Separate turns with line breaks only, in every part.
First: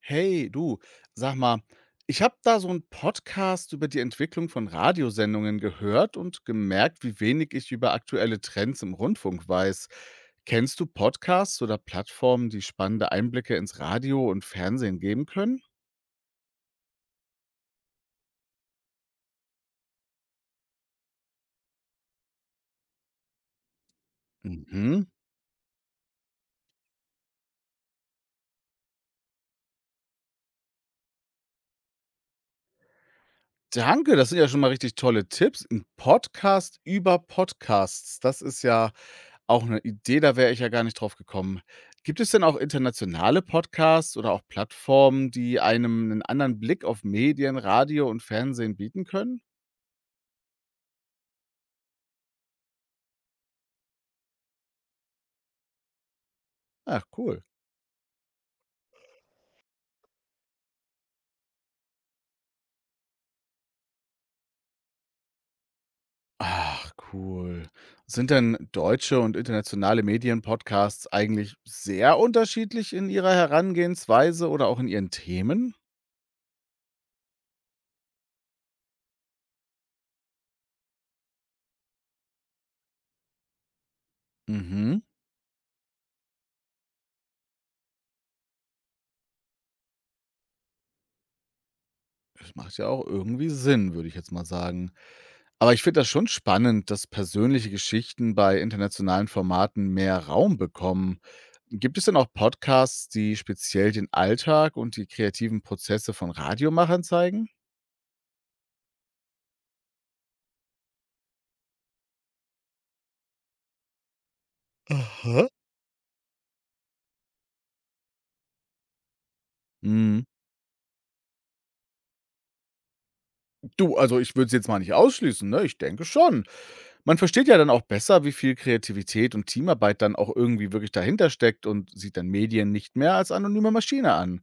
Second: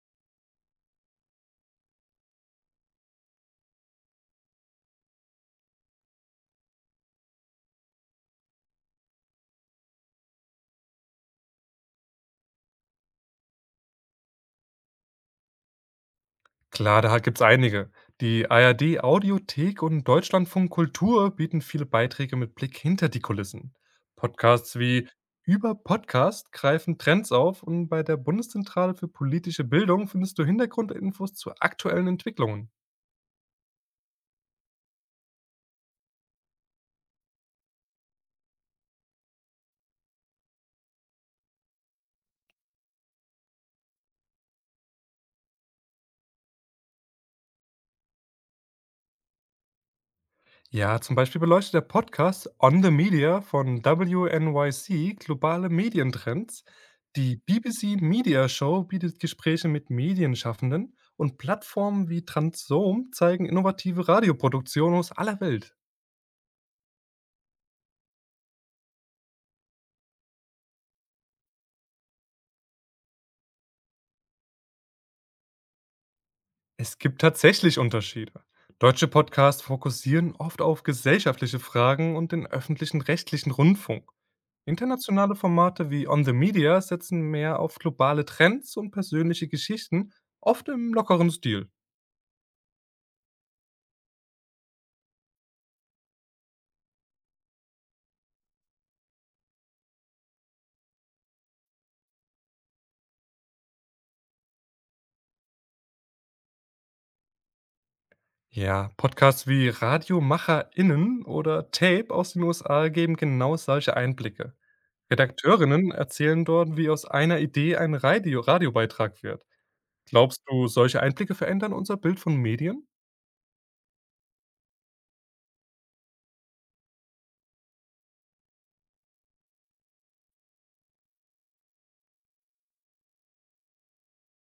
Hey, du, sag mal, ich habe da so einen Podcast über die Entwicklung von Radiosendungen gehört und gemerkt, wie wenig ich über aktuelle Trends im Rundfunk weiß. Kennst du Podcasts oder Plattformen, die spannende Einblicke ins Radio und Fernsehen geben können?
Klar, da gibt's einige. Die ARD Audiothek und Deutschlandfunk Kultur bieten viele Beiträge mit Blick hinter die Kulissen. Podcasts
Mhm.
wie Über Podcast greifen Trends auf und bei der Bundeszentrale für politische Bildung findest du Hintergrundinfos zu aktuellen Entwicklungen.
Danke, das sind ja schon mal richtig tolle Tipps. Ein Podcast über Podcasts, das ist ja auch 'ne Idee, da wäre ich ja gar nicht drauf gekommen. Gibt es denn auch internationale Podcasts oder auch Plattformen, die einem 'nen anderen Blick auf Medien, Radio und Fernsehen bieten können?
Ja, zum Beispiel beleuchtet der Podcast On the Media von WNYC globale Medientrends.
Ach,
Die
cool.
BBC Media Show bietet Gespräche mit Medienschaffenden und Plattformen wie Transom zeigen innovative Radioproduktionen aus aller Welt.
Ach, cool. Sind denn deutsche und internationale Medienpodcasts eigentlich sehr unterschiedlich in ihrer Herangehensweise oder auch in ihren Themen?
Es gibt tatsächlich Unterschiede. Deutsche Podcasts fokussieren oft auf gesellschaftliche Fragen und den öffentlichen rechtlichen Rundfunk.
Mhm.
Internationale Formate wie On the Media setzen mehr auf globale Trends und persönliche Geschichten, oft im lockeren Stil.
Das macht ja auch irgendwie Sinn, würde ich jetzt mal sagen. Aber ich finde das schon spannend, dass persönliche Geschichten bei internationalen Formaten mehr Raum bekommen. Gibt es denn auch Podcasts, die speziell den Alltag und die kreativen Prozesse von Radiomachern zeigen?
Ja, Podcasts wie RadiomacherInnen oder Tape aus den USA geben genau solche Einblicke.
Aha.
Redakteurinnen erzählen dort, wie aus einer Idee ein Radio radiobeitrag wird.
Mhm.
Glaubst du, solche Einblicke verändern unser Bild von Medien?
Du, also ich würde es jetzt mal nicht ausschließen, ne? Ich denke schon. Man versteht ja dann auch besser, wie viel Kreativität und Teamarbeit dann auch irgendwie wirklich dahinter steckt, und sieht dann Medien nicht mehr als anonyme Maschine an.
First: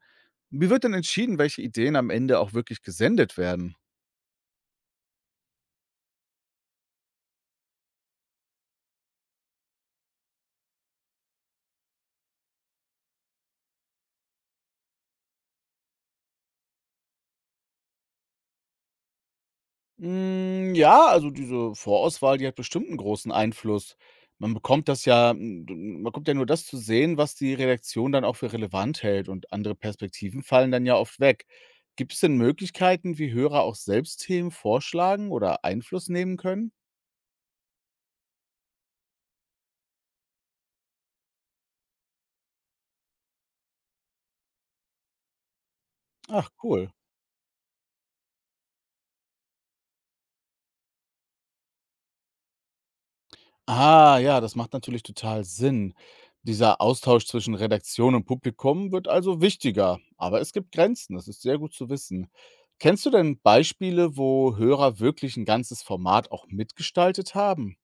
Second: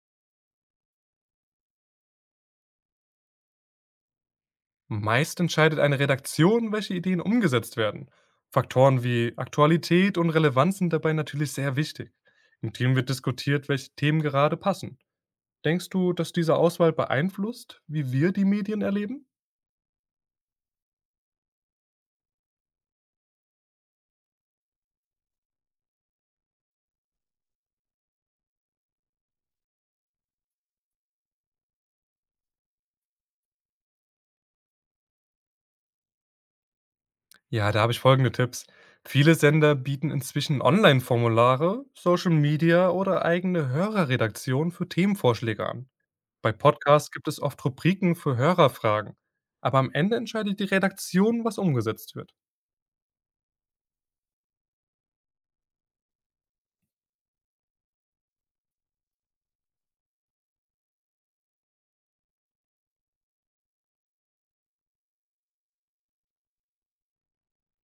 Wie wird denn entschieden, welche Ideen am Ende auch wirklich gesendet werden?
Meist entscheidet eine Redaktion, welche Ideen umgesetzt werden. Faktoren wie Aktualität und Relevanz sind dabei natürlich sehr wichtig. Im Team wird diskutiert, welche Themen gerade passen. Denkst du, dass diese Auswahl beeinflusst, wie wir die Medien erleben?
Ja, also diese Vorauswahl, die hat bestimmt einen großen Einfluss. Man bekommt das ja hm, d man bekommt ja nur das zu sehen, was die Redaktion dann auch für relevant hält, und andere Perspektiven fallen dann ja oft weg. Gibt es denn Möglichkeiten, wie Hörer auch selbst Themen vorschlagen oder Einfluss nehmen können?
Ja, da habe ich folgende Tipps. Viele Sender bieten inzwischen Online-Formulare, Social Media oder eigene Hörerredaktionen für Themenvorschläge an.
Ach,
Bei
cool.
Podcasts gibt es oft Rubriken für Hörerfragen. Aber am Ende entscheidet die Redaktion, was umgesetzt wird.
Ah, ja, das macht natürlich total Sinn. Dieser Austausch zwischen Redaktion und Publikum wird also wichtiger. Aber es gibt Grenzen, das ist sehr gut zu wissen. Kennst du denn Beispiele, wo Hörer wirklich ein ganzes Format auch mitgestaltet haben?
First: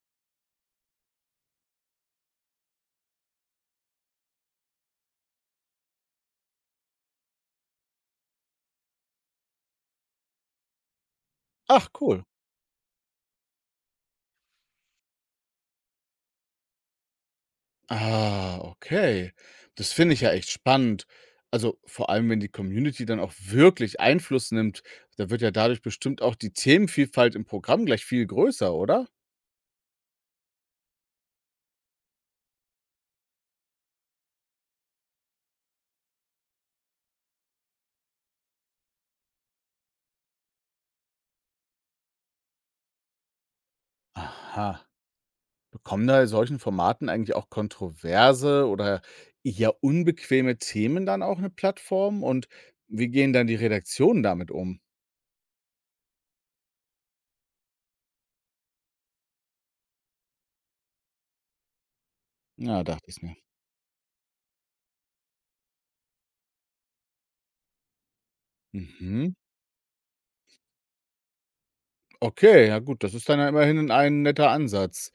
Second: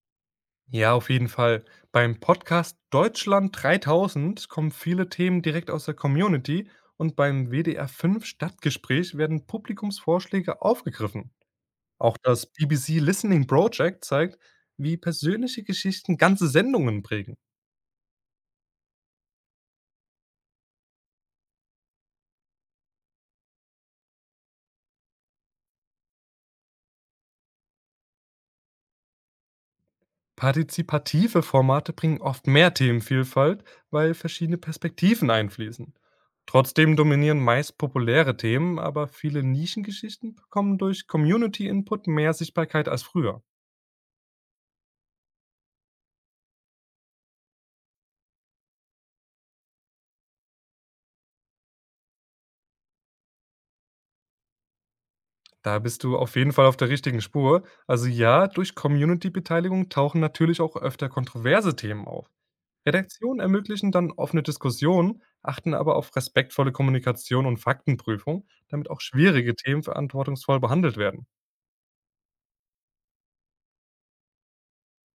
Ja, auf jeden Fall. Beim Podcast Deutschland 3000 kommen viele Themen direkt aus der Community und beim WDR 5 Stadtgespräch werden Publikumsvorschläge aufgegriffen.
Ach,
Auch
cool.
das BBC Listening Project zeigt, wie persönliche Geschichten ganze Sendungen prägen.
Ah, okay. Das finde ich ja echt spannend. Also vor allem, wenn die Community dann auch wirklich Einfluss nimmt, da wird ja dadurch bestimmt auch die Themenvielfalt im Programm gleich viel größer, oder?
Partizipative Formate bringen oft mehr Themenvielfalt, weil verschiedene Perspektiven einfließen. Trotzdem dominieren meist populäre Themen, aber viele Nischengeschichten bekommen durch Community-Input mehr Sichtbarkeit als früher.
Aha. Bekommen da in solchen Formaten eigentlich auch kontroverse oder eher unbequeme Themen dann auch eine Plattform, und wie gehen dann die Redaktionen damit um?
Da bist du auf jeden Fall auf der richtigen Spur. Also ja, durch Community-Beteiligung tauchen natürlich auch öfter kontroverse Themen auf.
Ja, dachte ich mir.
Redaktionen ermöglichen dann offene Diskussionen, achten aber auf respektvolle Kommunikation und Faktenprüfung, damit auch
Mhm.
schwierige Themen verantwortungsvoll behandelt werden.
Okay, ja gut, das ist dann ja immerhin ein netter Ansatz.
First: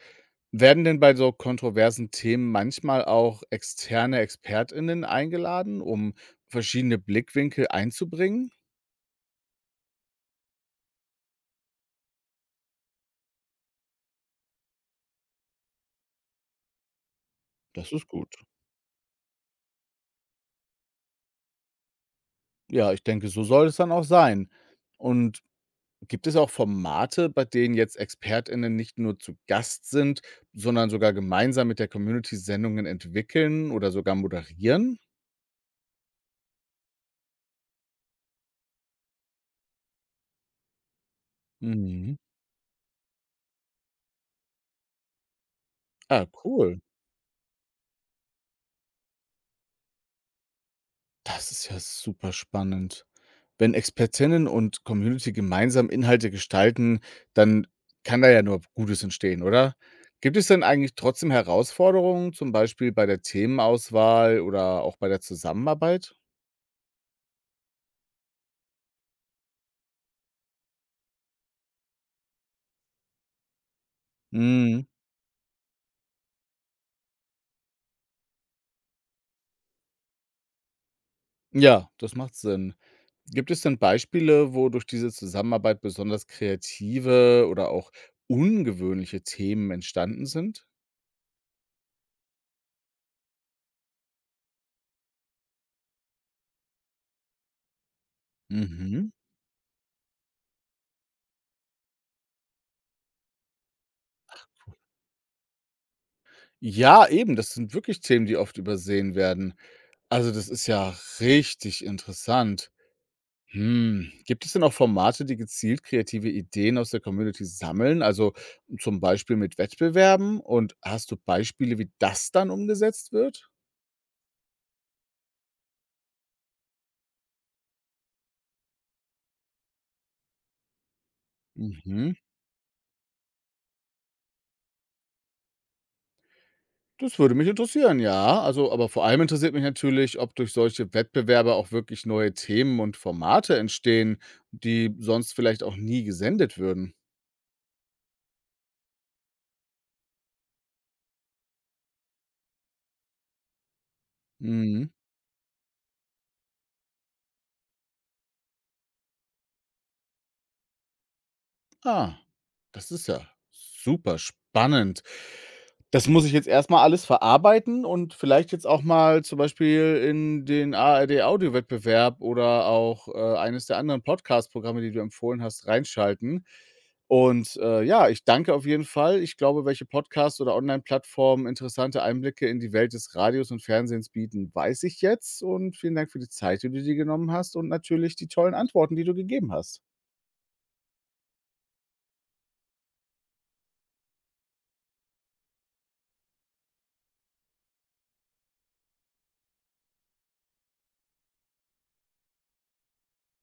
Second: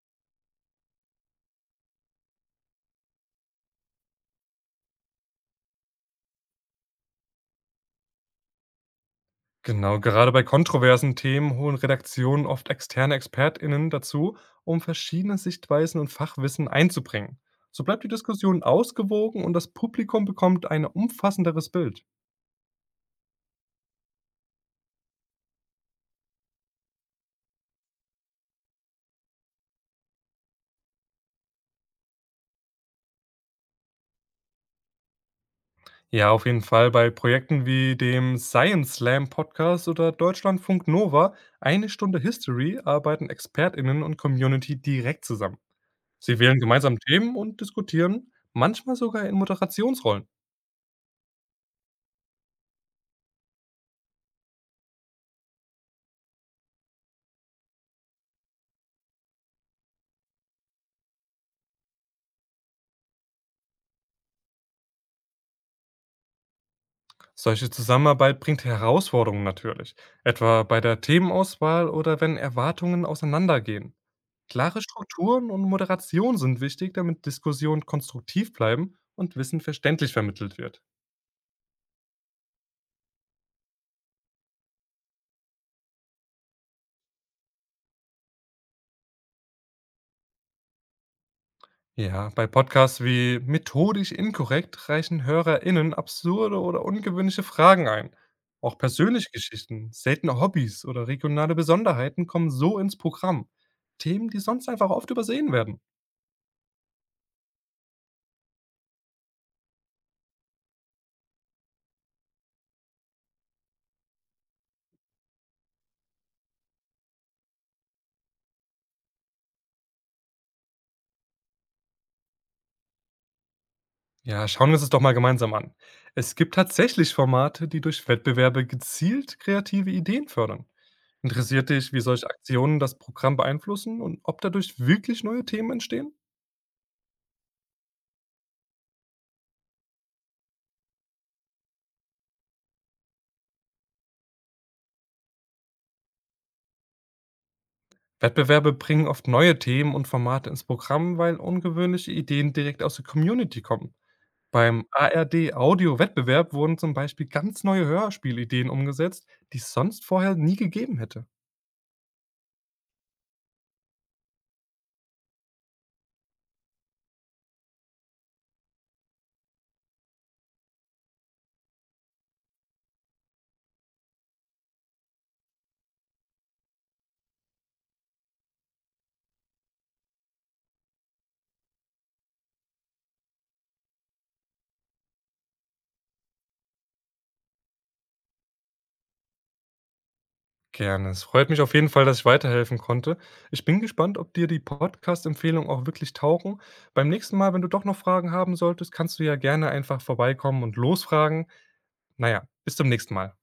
Werden denn bei so kontroversen Themen manchmal auch externe ExpertInnen eingeladen, um verschiedene Blickwinkel einzubringen?
Genau, gerade bei kontroversen Themen holen Redaktionen oft externe ExpertInnen dazu, um verschiedene Sichtweisen und Fachwissen einzubringen. So
Das
bleibt
ist
die
gut.
Diskussion ausgewogen und das Publikum bekommt ein umfassenderes Bild.
Ja, ich denke, so soll es dann auch sein. Und gibt es auch Formate, bei denen jetzt ExpertInnen nicht nur zu Gast sind, sondern sogar gemeinsam mit der Community Sendungen entwickeln oder sogar moderieren?
Ja, auf jeden Fall bei Projekten wie dem Science Slam Podcast oder Deutschlandfunk Nova, eine
Mhm.
Stunde History, arbeiten ExpertInnen und Community direkt zusammen.
Ah,
Sie wählen
cool.
gemeinsam Themen und diskutieren, manchmal sogar in Moderationsrollen.
Das ist ja super spannend. Wenn Expertinnen und Community gemeinsam Inhalte gestalten, dann kann da ja nur Gutes entstehen, oder? Gibt es denn eigentlich trotzdem Herausforderungen, zum Beispiel bei der Themenauswahl oder auch bei der Zusammenarbeit?
Solche Zusammenarbeit bringt Herausforderungen natürlich, etwa bei der Themenauswahl oder wenn Erwartungen auseinandergehen. Klare Strukturen und Moderation sind wichtig, damit Diskussionen konstruktiv bleiben und Wissen verständlich vermittelt wird.
Ja, das macht Sinn. Gibt es denn Beispiele, wo durch diese Zusammenarbeit besonders kreative oder auch ungewöhnliche Themen entstanden sind?
Ja, bei Podcasts wie Methodisch Inkorrekt reichen HörerInnen absurde oder ungewöhnliche Fragen ein. Auch
Mhm.
persönliche Geschichten, seltene Hobbys oder regionale Besonderheiten kommen so ins Programm. Themen, die sonst einfach oft übersehen werden.
Ja, eben, das sind wirklich Themen, die oft übersehen werden. Also, das ist ja richtig interessant. Hm, gibt es denn auch Formate, die gezielt kreative Ideen aus der Community sammeln, also zum Beispiel mit Wettbewerben? Und hast du Beispiele, wie das dann umgesetzt wird?
Ja, schauen wir uns es doch mal gemeinsam an. Es gibt tatsächlich Formate, die durch Wettbewerbe gezielt kreative Ideen fördern. Interessiert dich, wie
Mhm.
solche Aktionen das Programm beeinflussen und ob dadurch wirklich neue Themen entstehen?
Das würde mich interessieren, ja. Also, aber vor allem interessiert mich natürlich, ob durch solche Wettbewerbe auch wirklich neue Themen und Formate entstehen, die sonst vielleicht auch nie gesendet würden.
Wettbewerbe bringen oft neue Themen und Formate ins Programm, weil ungewöhnliche Ideen direkt aus der Community kommen. Beim
Mhm.
ARD Audio Wettbewerb wurden zum Beispiel ganz neue Hörspielideen umgesetzt, die es sonst vorher nie gegeben hätte.
Ah, das ist ja super spannend. Das muss ich jetzt erst mal alles verarbeiten und vielleicht jetzt auch mal zum Beispiel in den ard Audio Wettbewerb oder auch, eines der anderen Podcast-Programme, die du empfohlen hast, reinschalten. Und, ja, ich danke auf jeden Fall. Ich glaube, welche Podcasts oder Online-Plattformen interessante Einblicke in die Welt des Radios und Fernsehens bieten, weiß ich jetzt, und vielen Dank für die Zeit, die du dir genommen hast, und natürlich die tollen Antworten, die du gegeben hast.
Gerne. Es freut mich auf jeden Fall, dass ich weiterhelfen konnte. Ich bin gespannt, ob dir die Podcast-Empfehlungen auch wirklich taugen. Beim nächsten Mal, wenn du doch noch Fragen haben solltest, kannst du ja gerne einfach vorbeikommen und losfragen. Naja, bis zum nächsten Mal.